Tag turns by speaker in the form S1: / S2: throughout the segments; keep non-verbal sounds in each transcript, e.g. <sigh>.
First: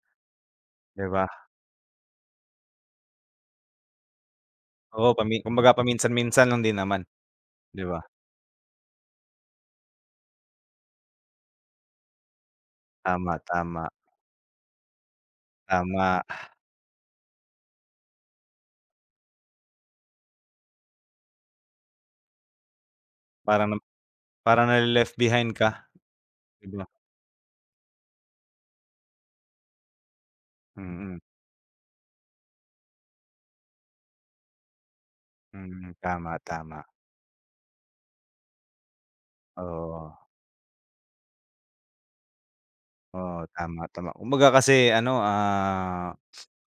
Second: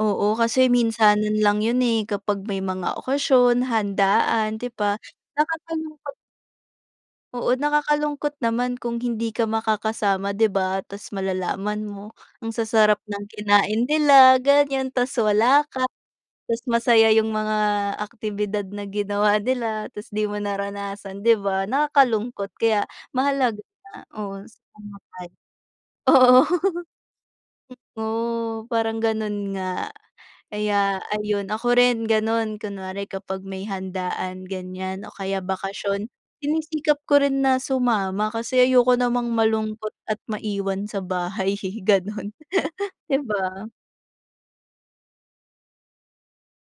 S1: Oo, kasi
S2: 'Di ba?
S1: minsanan lang yun eh, kapag may mga okasyon, handaan, 'di ba?
S2: Oo, pami 'kumbaga
S1: Nakakalungkot
S2: paminsan-minsan lang din naman,
S1: oo
S2: 'di ba?
S1: nakakalungkot naman kung hindi ka makakasama, 'di ba? Tas malalaman mo, ang sasarap ng
S2: Tama,
S1: kinain
S2: tama.
S1: nila ganyan, tas wala ka,
S2: Tama.
S1: tas masaya yung mga aktibidad na ginawa nila, tas di mo naranasan, 'di ba? Nakakalungkot kaya, mahalaga
S2: Parang na
S1: na oo
S2: parang nale-left behind ka,
S1: <unintelligible> Oo.
S2: 'di ba?
S1: Totoo parang ganun nga. Kaya
S2: Mhm.
S1: ayun, ako rin ganun, kunwari kapag may handaan, ganyan o kaya
S2: Mm.
S1: bakasyon,
S2: Tama, tama.
S1: sinisikap ko rin na sumama kasi ayoko namang malungkot
S2: Oo.
S1: at maiwan sa bahay eh, ganun, 'di
S2: Oo,
S1: ba?
S2: tama, tama kumbaga kasi ano, ah,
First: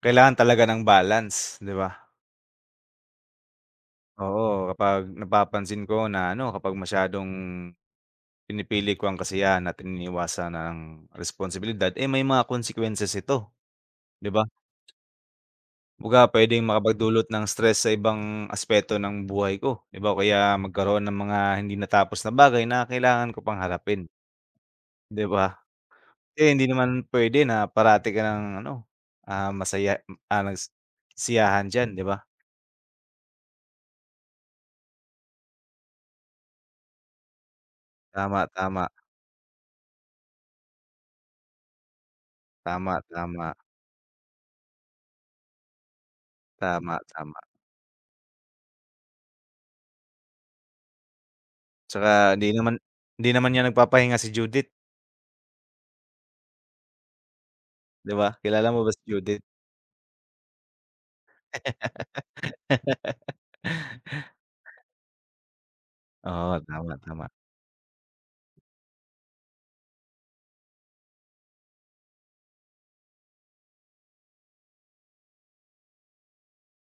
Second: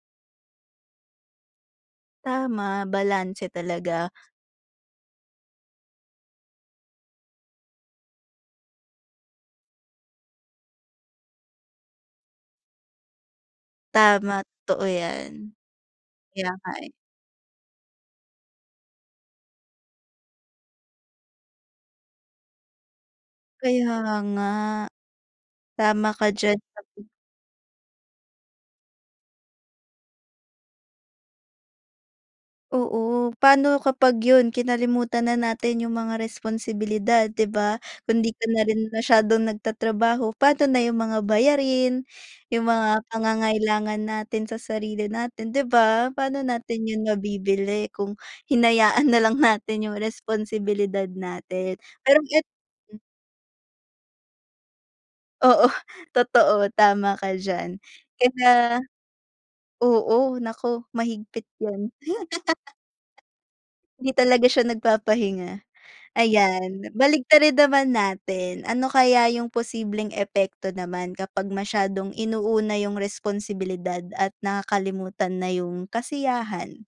S2: kailangan talaga ng balance, 'di ba?
S1: Tama, balanse talaga.
S2: Oo, kapag napapansin ko na ano, kapag masyadong, pinipili ko ang kasiyahan at iniiwasan ang responsibilidad eh, may mga consequences ito, 'di ba?
S1: Tama, totoo yan.
S2: Kumbaga
S1: Kaya
S2: pwedeng
S1: nga, eh.
S2: makapag-dulot ng stress sa ibang aspeto ng buhay ko, 'di ba? O kaya magkaroon ng mga hindi natapos na bagay na kailangan ko pang
S1: Kaya
S2: harapin.
S1: nga.
S2: 'Di ba?
S1: Tama ka
S2: Eh,
S1: diyan
S2: hindi
S1: kasi
S2: naman pwede na parati kang ano, ah, masaya, ah, nagsisiyahan diyan, 'di ba?
S1: Oo. Paano kapag yun, kinalimutan na natin yung mga responsibilidad, 'di ba? Kung di ka
S2: Tama,
S1: na
S2: tama.
S1: rin masyadong nagtatrabaho, paano na yung mga bayarin, yung
S2: Tama,
S1: mga
S2: tama.
S1: pangangailangan natin sa sarili natin, 'di ba? Paano natin
S2: Tama,
S1: yun
S2: tama.
S1: mabibili kung hinayaan nalang natin yung responsibilidad natin? Pero
S2: 'Tsaka
S1: et
S2: hindi naman hindi naman yan nagpapahinga si Judith.
S1: Oo, totoo tama ka diyan.
S2: 'Di ba?
S1: Kaya
S2: Kilala mo ba si Judith?
S1: oo naku, mahigpit yan. <laughs> Hindi
S2: <laughs>
S1: talaga siya nag-papahinga.
S2: Oo.
S1: Ayan,
S2: Tama, ama.
S1: baliktarin naman natin, ano kaya yung posibleng epekto naman kapag masyadong inuuna yung responsibilidad at nakakalimutan na yung kasiyahan?